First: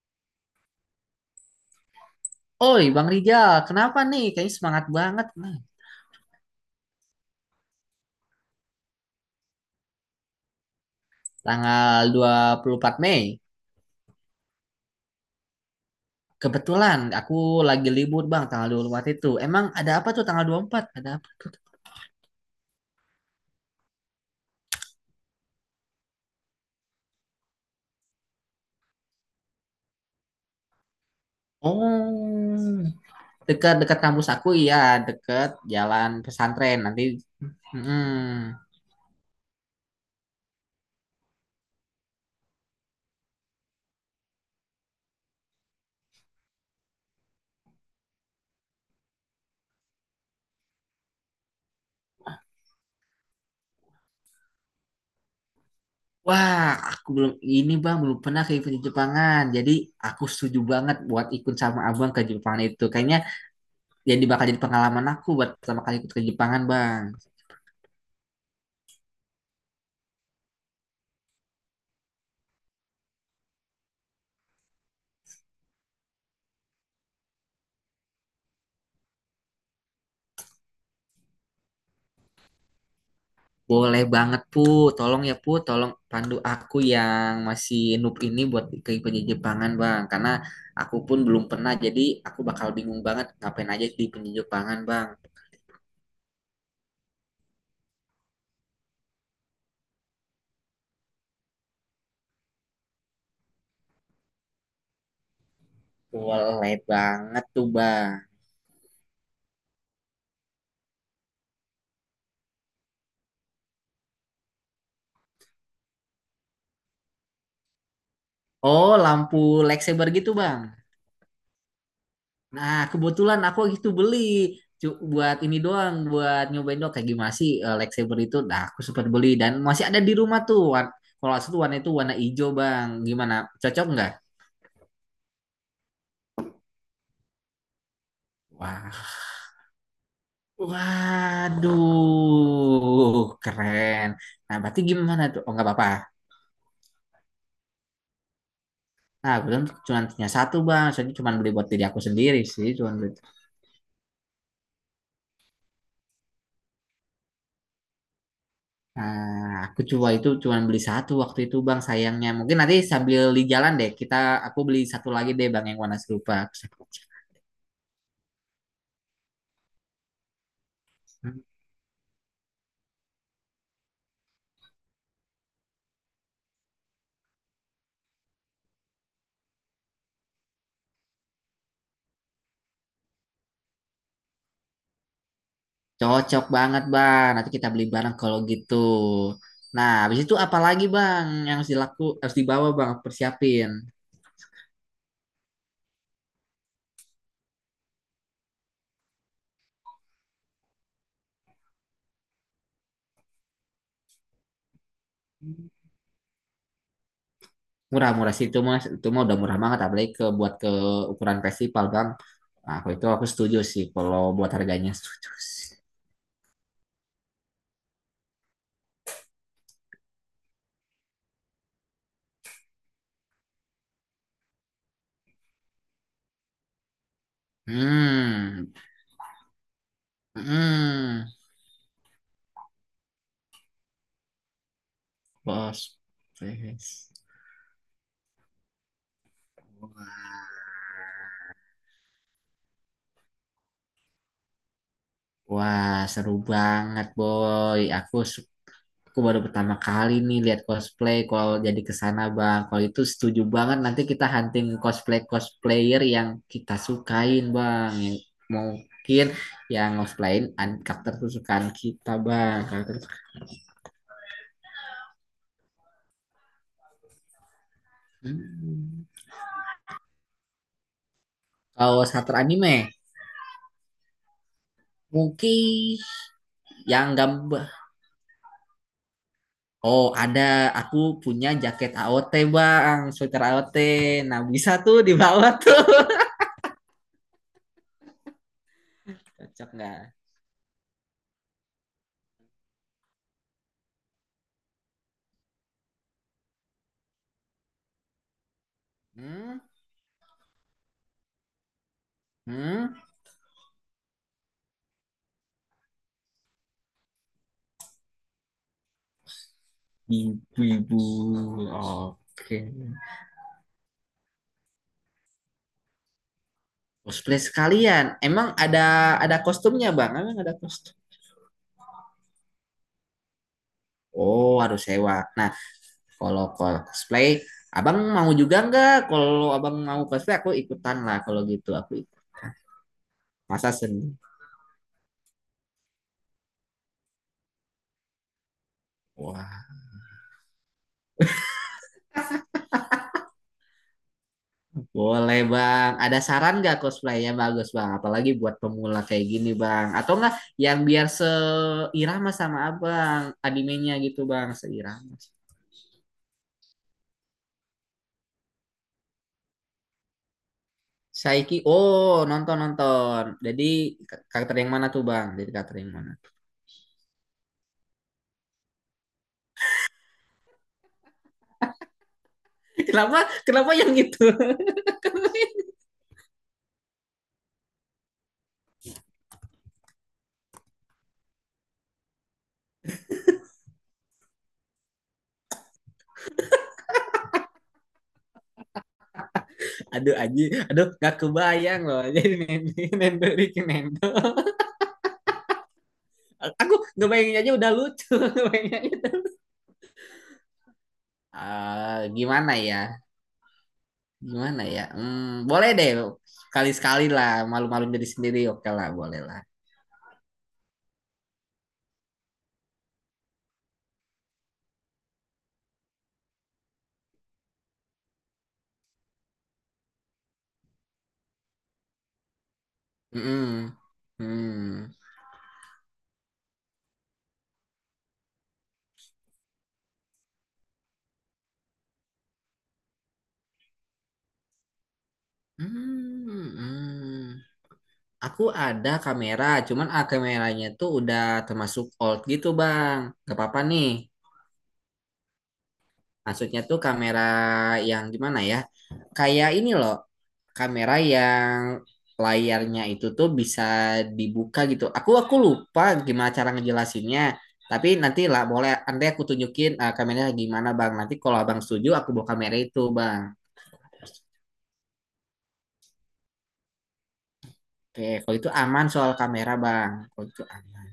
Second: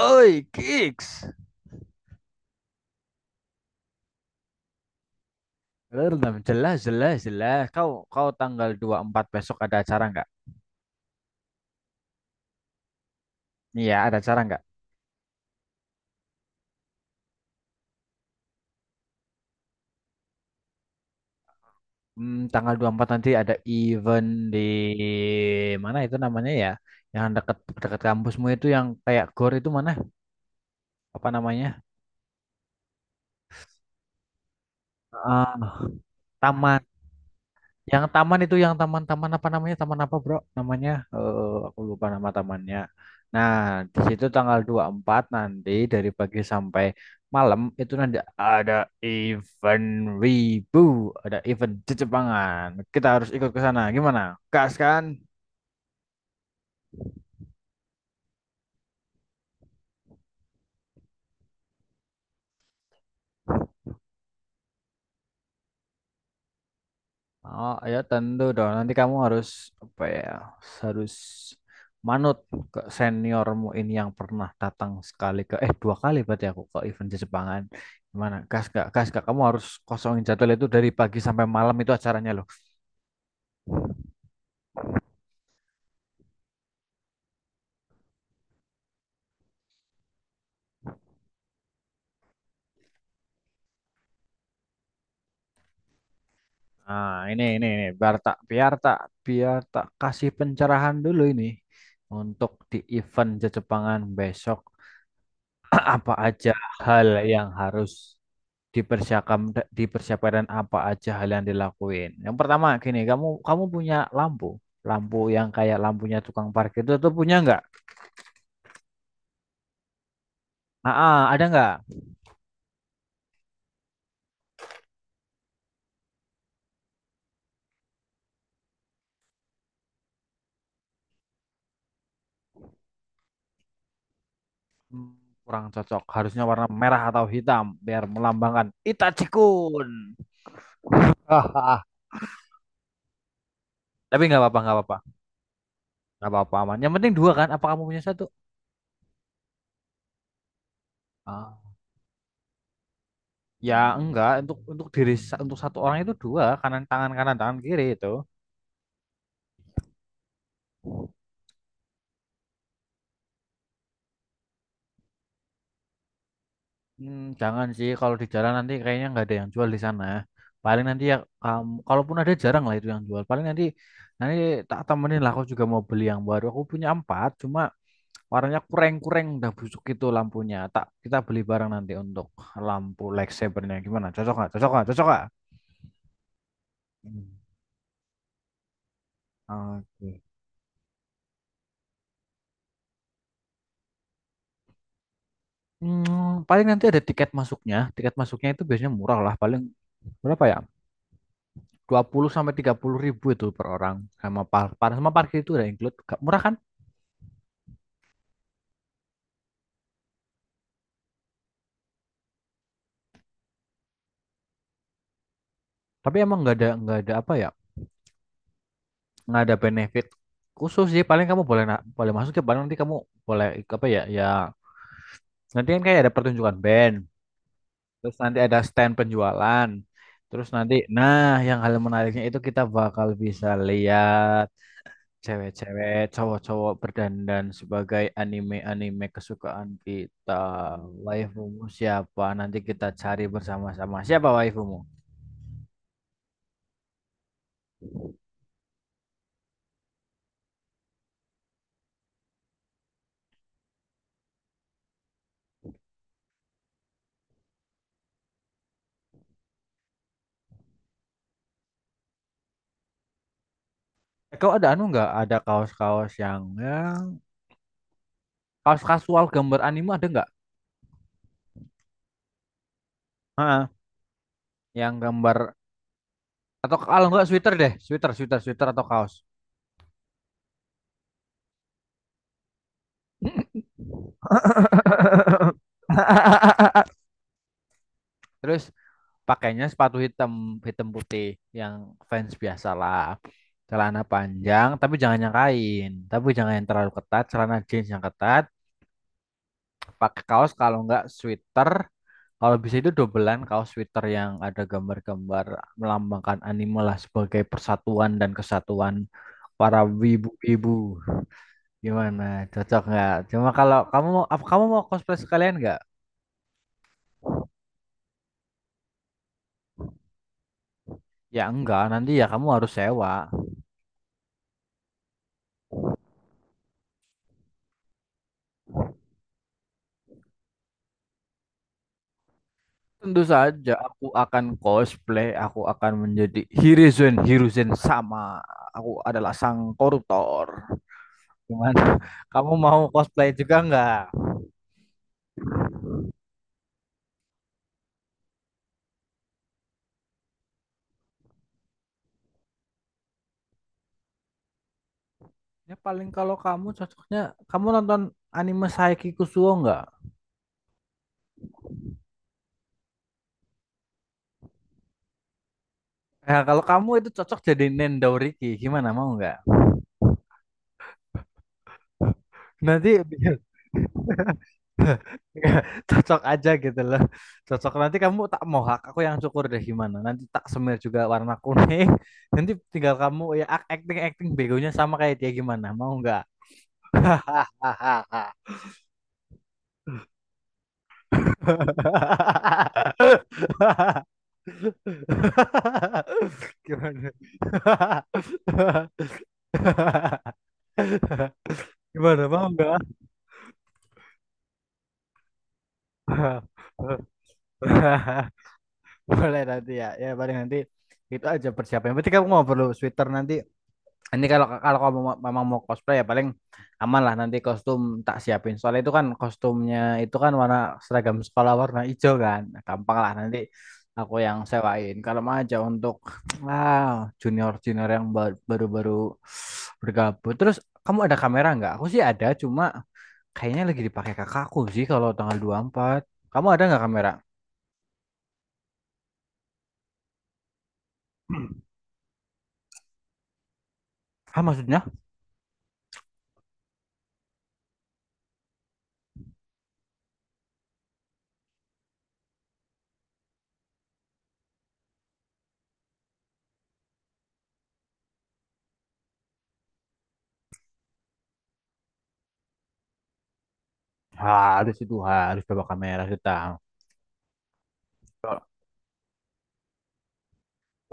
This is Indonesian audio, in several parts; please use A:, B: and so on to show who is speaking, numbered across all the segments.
A: Oi, Kicks.
B: Oi, Bang Rijal, kenapa nih? Kayaknya semangat banget. Nah,
A: Belum, jelas, jelas, jelas. Kau kau tanggal 24 besok ada acara nggak?
B: tanggal 24 Mei.
A: Iya, ada acara nggak?
B: Kebetulan aku lagi libur, Bang, tanggal 24 itu. Emang ada apa tuh tanggal 24? Ada apa tuh?
A: Tanggal 24 nanti ada event di mana itu namanya ya? Yang dekat dekat kampusmu itu yang kayak gor itu mana? Apa namanya?
B: Oh, dekat-dekat kampus aku, iya. Dekat
A: Ah,
B: jalan pesantren.
A: taman.
B: Nanti,
A: Yang
B: mm.
A: taman itu yang taman-taman apa namanya? Taman apa, Bro? Namanya aku lupa nama tamannya. Nah, di situ tanggal 24 nanti dari pagi sampai malam itu nanti ada event Wibu, ada event di Jepangan. Kita harus ikut ke sana. Gimana? Gas kan?
B: Wah, aku belum, ini Bang, belum pernah ke event di Jepangan. Jadi, aku setuju banget buat ikut sama Abang ke Jepang itu. Kayaknya bakal jadi pengalaman aku buat pertama kali ikut ke Jepangan, Bang.
A: Oh, ya tentu dong. Nanti kamu harus apa ya? Harus manut ke seniormu ini yang pernah datang sekali ke eh dua kali berarti aku ke event di Jepangan. Gimana? Gas gak? Gas gak? Kamu harus kosongin jadwal itu dari pagi sampai malam itu acaranya loh.
B: Boleh banget Put, tolong ya Put, tolong pandu aku yang masih noob ini buat ke penjajah Jepangan Bang. Karena aku pun belum pernah, jadi aku bakal bingung banget ngapain aja di penjajah Jepangan Bang.
A: Nah, ini biar tak kasih pencerahan dulu ini untuk di event di Jepangan besok apa aja
B: Boleh
A: hal
B: banget
A: yang
B: tuh
A: harus
B: Bang.
A: dipersiapkan, dipersiapkan apa aja hal yang dilakuin. Yang pertama gini, kamu kamu punya lampu, lampu yang kayak lampunya tukang parkir itu tuh punya nggak?
B: Oh, lampu lightsaber gitu Bang.
A: Ah, ah, ada nggak?
B: Nah, kebetulan aku gitu beli. Buat ini doang, buat nyobain doang kayak gimana sih lightsaber itu. Nah, aku sempat beli dan masih ada di rumah tuh. Kalau asli warna itu warna hijau Bang. Gimana? Cocok nggak?
A: Hmm, Kurang cocok, harusnya warna merah atau hitam biar melambangkan
B: Wah,
A: Itachi-kun. Ah, ah, ah.
B: waduh, keren.
A: Tapi nggak
B: Nah,
A: apa-apa, nggak
B: berarti
A: apa-apa,
B: gimana tuh? Oh, nggak apa-apa.
A: nggak apa-apa aman. Yang penting dua kan? Apa kamu punya satu?
B: Nah, kebetulan cuma punya satu, Bang. Soalnya cuma beli
A: Ah,
B: buat diri aku sendiri sih. Cuma. Beli.
A: ya enggak untuk untuk satu orang itu dua, kanan tangan kiri itu.
B: Nah, aku coba itu cuma beli satu waktu itu, Bang. Sayangnya. Mungkin nanti sambil di jalan deh, aku beli satu lagi deh, Bang, yang warna serupa. Aku sambil cek.
A: Jangan sih kalau di jalan nanti kayaknya nggak ada yang jual di sana. Paling nanti ya
B: Hmm,
A: kamu, kalaupun ada jarang lah itu yang jual. Paling nanti nanti tak temenin lah. Aku juga mau beli yang baru. Aku punya empat, cuma warnanya kurang-kurang udah busuk itu lampunya. Tak kita beli bareng nanti untuk lampu lightsabernya, gimana? Cocok nggak? Cocok nggak? Cocok nggak?
B: cocok banget,
A: Hmm.
B: Bang. Nanti kita beli bareng kalau gitu. Nah, habis
A: Oke.
B: itu apa lagi, Bang, yang harus dibawa, Bang, persiapin.
A: Paling nanti ada tiket masuknya. Tiket masuknya itu biasanya murah lah. Paling berapa ya? 20 sampai 30 ribu itu per orang. Sama par par- sama parkir itu udah include. Murah kan?
B: Murah-murah sih itu mas, itu mah udah murah banget apalagi buat ke ukuran festival bang. Nah, aku setuju sih kalau buat harganya setuju sih.
A: Tapi emang nggak ada apa ya? Nggak ada benefit khusus sih. Paling kamu boleh boleh masuk ya. Paling nanti kamu boleh apa ya? Ya nanti kan kayak ada pertunjukan band. Terus nanti ada
B: Hmm,
A: stand penjualan. Terus nanti,
B: hmm,
A: nah, yang hal menariknya itu kita bakal bisa lihat cewek-cewek,
B: bos,
A: cowok-cowok
B: please.
A: berdandan sebagai anime-anime kesukaan kita. Waifumu siapa? Nanti kita cari bersama-sama. Siapa waifumu?
B: Wah seru banget boy. Aku baru pertama kali nih lihat cosplay kalau jadi ke sana bang. Kalau itu setuju banget nanti kita hunting cosplay cosplayer yang kita sukain bang. Yang mungkin yang karakter kesukaan kita bang. Karakter
A: Eh, kau ada anu nggak? Ada kaos-kaos yang ya kaos
B: hmm.
A: kasual gambar anime ada nggak?
B: Kalau shutter anime,
A: Heeh. Yang gambar,
B: mungkin
A: atau kalau
B: yang
A: nggak sweater
B: gambar.
A: deh, sweater sweater sweater atau kaos.
B: Oh, ada aku punya jaket AOT, Bang. Sweater AOT. Nah, bisa tuh dibawa tuh.
A: Terus pakainya
B: Cocok
A: sepatu
B: nggak?
A: hitam, hitam putih yang fans biasa lah, celana panjang, tapi jangan yang kain, tapi jangan yang terlalu ketat, celana jeans yang ketat,
B: Hmm?
A: pakai kaos kalau nggak sweater, kalau bisa itu
B: Hmm?
A: dobelan kaos sweater yang ada gambar-gambar melambangkan anime lah sebagai persatuan dan kesatuan para wibu-wibu.
B: Ibu-ibu.
A: Gimana?
B: Oke.
A: Cocok nggak? Cuma kalau kamu mau, apa kamu mau cosplay sekalian nggak?
B: Cosplay sekalian. Emang ada kostumnya, Bang? Emang ada kostum?
A: Ya enggak, nanti ya kamu harus sewa.
B: Oh, harus sewa. Nah, kalau cosplay, Abang mau juga nggak? Kalau abang mau cosplay, aku ikutan lah. Kalau gitu, aku ikut.
A: Tentu
B: Masa
A: saja aku
B: sendiri?
A: akan cosplay, aku akan menjadi Hiruzen Hiruzen sama. Aku adalah sang
B: Wah,
A: koruptor. Gimana? Kamu mau cosplay juga nggak?
B: boleh bang, ada saran nggak cosplaynya bagus bang? Apalagi buat pemula kayak gini bang, atau nggak yang biar seirama sama abang animenya gitu bang, seirama.
A: Ya paling kalau kamu cocoknya kamu nonton anime Saiki Kusuo nggak?
B: Saiki, oh nonton nonton. Jadi karakter yang mana tuh bang? Jadi karakter yang mana?
A: Ya kalau kamu itu cocok jadi Nendouriki, gimana mau nggak? Nanti
B: Kenapa? Kenapa yang itu?
A: nggak, cocok aja gitu loh, cocok nanti kamu tak mohak, aku yang cukur deh, gimana nanti tak semir juga warna kuning, nanti tinggal kamu ya acting acting begonya sama kayak dia, gimana mau nggak?
B: Aduh aji, aduh nggak kebayang loh. Jadi nendo, nendo, Ricky nendo. Aku
A: Gimana?
B: ngebayangin aja udah lucu. ngebayangin aja. Ah,
A: Gimana mau
B: gimana
A: nggak?
B: ya? Gimana ya? Hmm, boleh deh. Kali-sekali lah, malu-maluin diri sendiri. Oke lah, boleh lah.
A: Boleh nanti ya. Ya paling nanti itu aja persiapannya. Berarti kamu mau perlu sweater nanti. Ini kalau kalau kamu memang mau cosplay ya paling aman lah nanti kostum tak siapin. Soalnya itu kan kostumnya itu kan warna seragam sekolah warna hijau kan. Nah, gampang lah nanti
B: Mm-mm.
A: aku yang
B: Hmm.
A: sewain. Kalau mau aja untuk wow, junior-junior yang baru-baru bergabung. Terus kamu ada kamera nggak? Aku sih ada, cuma kayaknya lagi dipakai kakakku sih kalau tanggal 24.
B: Hmm.
A: Kamu ada
B: Hmm.
A: nggak kamera?
B: Aku ada kamera, cuman kameranya tuh udah termasuk old gitu, Bang. Gak apa-apa nih.
A: Ah, maksudnya?
B: Maksudnya tuh kamera yang gimana ya? Kayak ini loh, kamera yang layarnya itu tuh bisa dibuka gitu. Aku lupa gimana cara ngejelasinnya. Tapi nanti lah boleh nanti aku tunjukin kameranya gimana Bang. Nanti kalau Abang setuju aku bawa kamera itu Bang.
A: Harus itu harus bawa kamera kita.
B: Oke, kalau itu aman soal kamera Bang. Kalau itu aman.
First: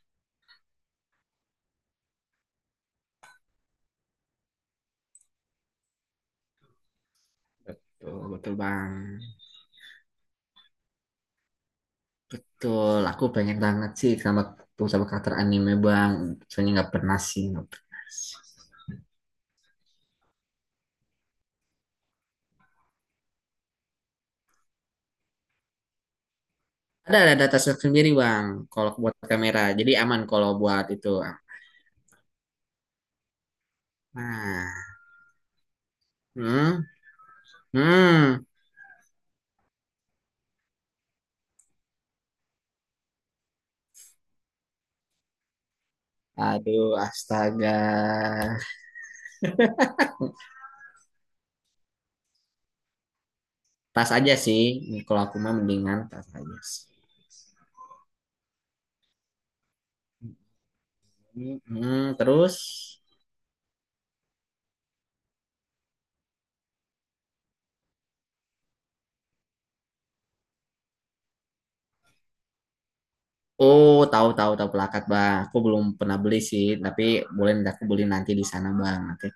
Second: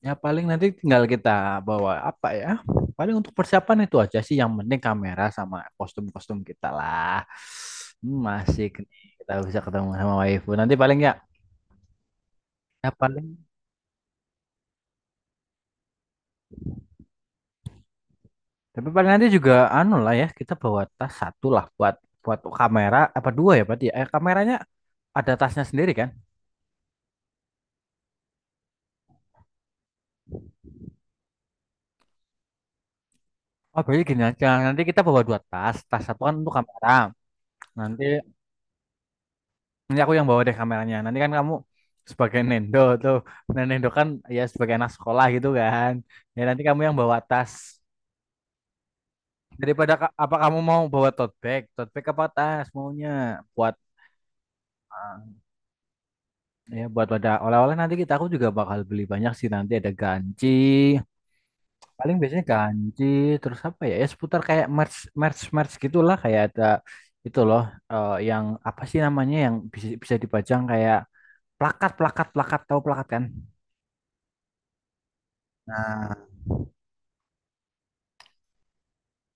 A: Ya paling nanti tinggal kita bawa apa ya? Paling untuk persiapan itu aja sih, yang penting kamera sama kostum-kostum kita lah.
B: Betul,
A: Hmm,
B: betul
A: Masih
B: Bang.
A: kita bisa ketemu sama waifu. Nanti paling ya, ya
B: Betul, aku
A: paling
B: pengen banget sih sama sama karakter anime Bang. Soalnya nggak pernah sih, nggak pernah.
A: tapi paling nanti juga anu lah ya, kita bawa tas satu lah buat buat kamera apa dua ya berarti ya? Eh, kameranya ada tasnya sendiri kan?
B: Ada data set sendiri bang, kalau buat kamera. Jadi aman kalau buat itu.
A: Oh, berarti gini aja.
B: Nah,
A: Nanti kita bawa dua tas. Tas satu kan untuk
B: hmm,
A: kamera. Nanti
B: hmm.
A: Nanti aku yang bawa deh kameranya. Nanti kan kamu sebagai Nendo tuh. Nah, Nendo kan ya sebagai anak sekolah gitu kan. Ya nanti kamu
B: Aduh,
A: yang bawa tas.
B: astaga.
A: Daripada apa kamu mau bawa tote bag? Tote bag apa tas maunya? Buat
B: Tas aja sih. Kalau
A: ah,
B: aku mah mendingan tas aja sih.
A: ya buat wadah oleh-oleh nanti aku juga bakal beli banyak sih, nanti ada ganci.
B: Hmm, hmm.
A: Paling biasanya
B: terus.
A: ganci, terus apa ya? Ya seputar kayak merch merch merch gitulah, kayak ada itu loh, yang apa sih namanya yang bisa bisa dipajang kayak plakat plakat plakat, tahu plakat kan?
B: Oh, tahu tahu tahu pelakat bang. Aku belum
A: Nah,
B: pernah beli sih, tapi boleh nanti aku beli nanti di sana bang. Nanti.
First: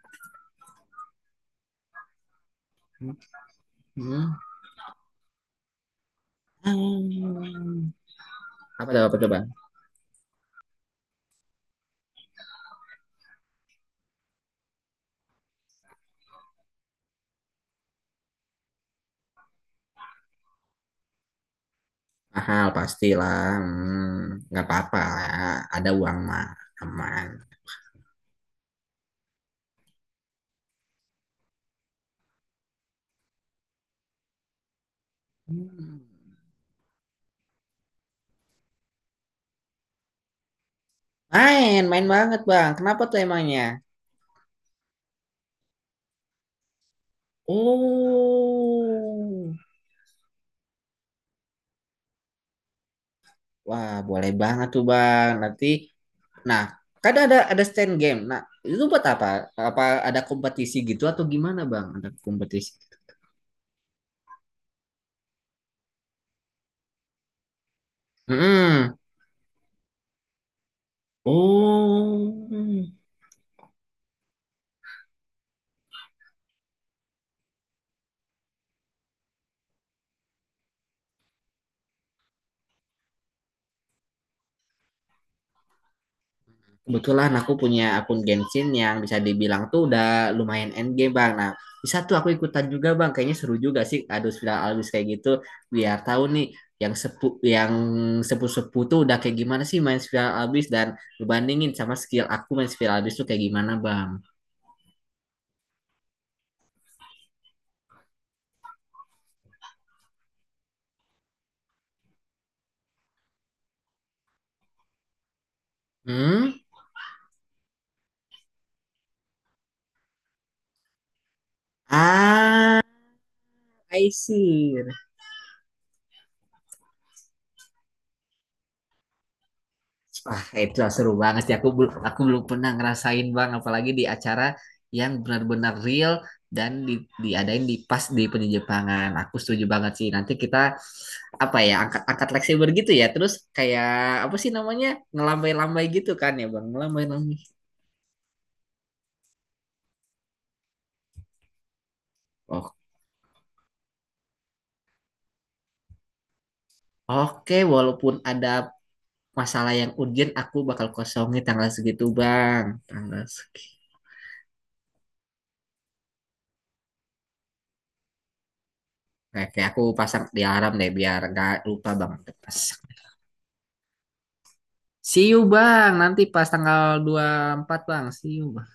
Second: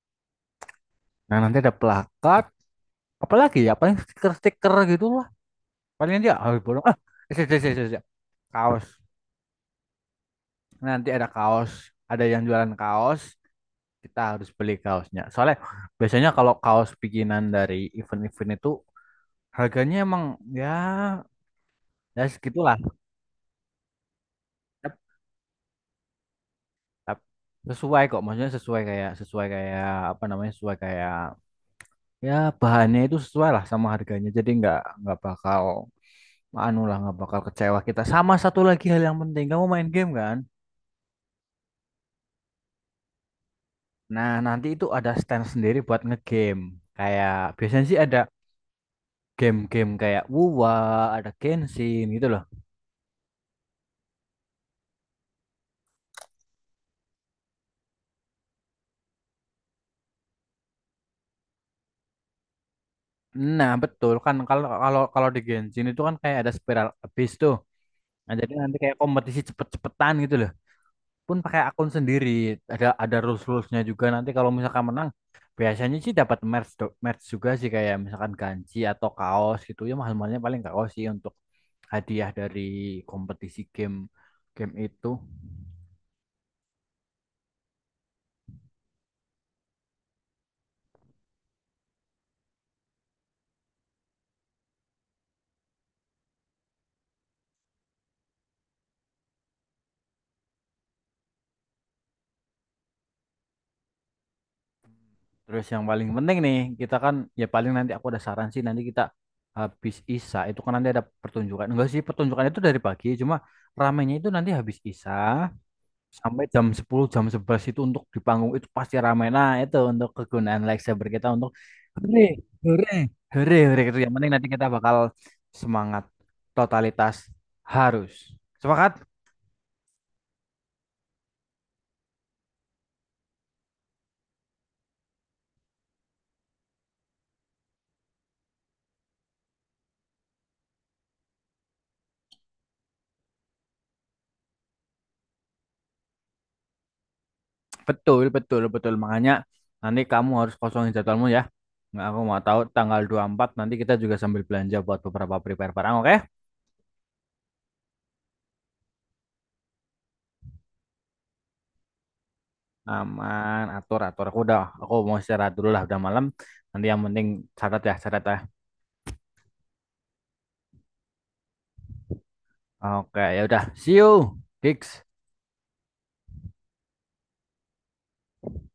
A: nah, nanti ada plakat,
B: Hmm.
A: apalagi ya, paling
B: Hmm.
A: stiker-stiker gitu lah. Paling dia harus bolong. Ah, isi, isi, isi,
B: Hmm.
A: isi. Kaos.
B: Apa tuh bang?
A: Nanti ada kaos, ada yang jualan kaos, kita harus beli kaosnya. Soalnya biasanya kalau kaos bikinan dari event-event itu harganya emang ya ya
B: Mahal
A: segitulah.
B: pastilah. Hmm. Nggak
A: Tap,
B: apa-apa. Ada uang mah
A: tap.
B: aman.
A: Sesuai kok, maksudnya sesuai kayak apa namanya? Sesuai kayak ya bahannya itu sesuai lah sama harganya. Jadi nggak bakal
B: Hmm.
A: anu lah nggak bakal kecewa kita. Sama satu lagi hal yang penting, kamu main game kan?
B: Main, main banget bang. Kenapa tuh emangnya?
A: Nah, nanti itu ada stand sendiri buat ngegame. Kayak biasanya sih ada
B: Oh,
A: game-game kayak WUA, ada Genshin gitu loh.
B: wah, boleh banget tuh bang. Nanti, nah, kan ada stand game. Nah, itu buat apa? Apa ada kompetisi gitu atau gimana bang? Ada kompetisi?
A: Nah, betul kan kalau kalau kalau di Genshin itu kan kayak ada spiral abyss tuh. Nah, jadi nanti
B: Hmm,
A: kayak kompetisi cepet-cepetan gitu loh. Pun pakai akun sendiri, ada
B: oh.
A: ada rulesnya juga, nanti kalau misalkan menang biasanya sih dapat merch juga sih, kayak misalkan ganci atau kaos gitu, ya mahal mahalnya paling kaos sih untuk hadiah dari kompetisi game game itu.
B: Kebetulan aku punya akun Genshin yang bisa dibilang tuh udah lumayan endgame bang. Nah bisa tuh aku ikutan juga bang. Kayaknya seru juga sih ada viral albis kayak gitu. Biar tahu nih yang sepu yang sepu-sepu tuh udah kayak gimana sih main spiral albis dan ngebandingin sama skill aku main spiral albis tuh kayak gimana bang.
A: Terus yang paling penting nih, kita kan ya paling nanti aku ada saran sih, nanti kita habis isa itu kan nanti ada pertunjukan enggak sih, pertunjukan itu dari pagi cuma ramenya itu nanti habis isa sampai
B: Hmm?
A: jam 10 jam 11 itu untuk di panggung itu pasti ramai. Nah, itu untuk kegunaan lightsaber kita untuk hore
B: Ah,
A: hore hore hore gitu,
B: I
A: yang penting nanti kita
B: see.
A: bakal semangat, totalitas, harus sepakat.
B: Wah, itu seru banget sih. Aku belum pernah ngerasain bang, apalagi di acara yang benar-benar real dan diadain di pas di penjejepangan. Aku setuju banget sih. Nanti kita apa ya angkat angkat leg saber gitu ya. Terus kayak apa sih namanya ngelambai-lambai gitu kan ya bang, ngelambai-lambai.
A: Betul betul betul, makanya nanti kamu harus kosongin jadwalmu ya. Nggak, aku mau tahu
B: Oh,
A: tanggal 24 nanti kita juga sambil belanja buat beberapa prepare barang, oke?
B: oke, walaupun ada masalah yang urgent, aku bakal kosongin tanggal segitu bang. Tanggal
A: Aman,
B: segitu.
A: atur atur, aku udah, aku mau istirahat dulu lah, udah malam. Nanti yang penting catat ya, catat ya.
B: Oke, aku pasang di alarm deh biar gak lupa bang. Pas.
A: Oke, ya udah, see you, Gigs.
B: See you bang, nanti pas tanggal 24 bang, see you bang.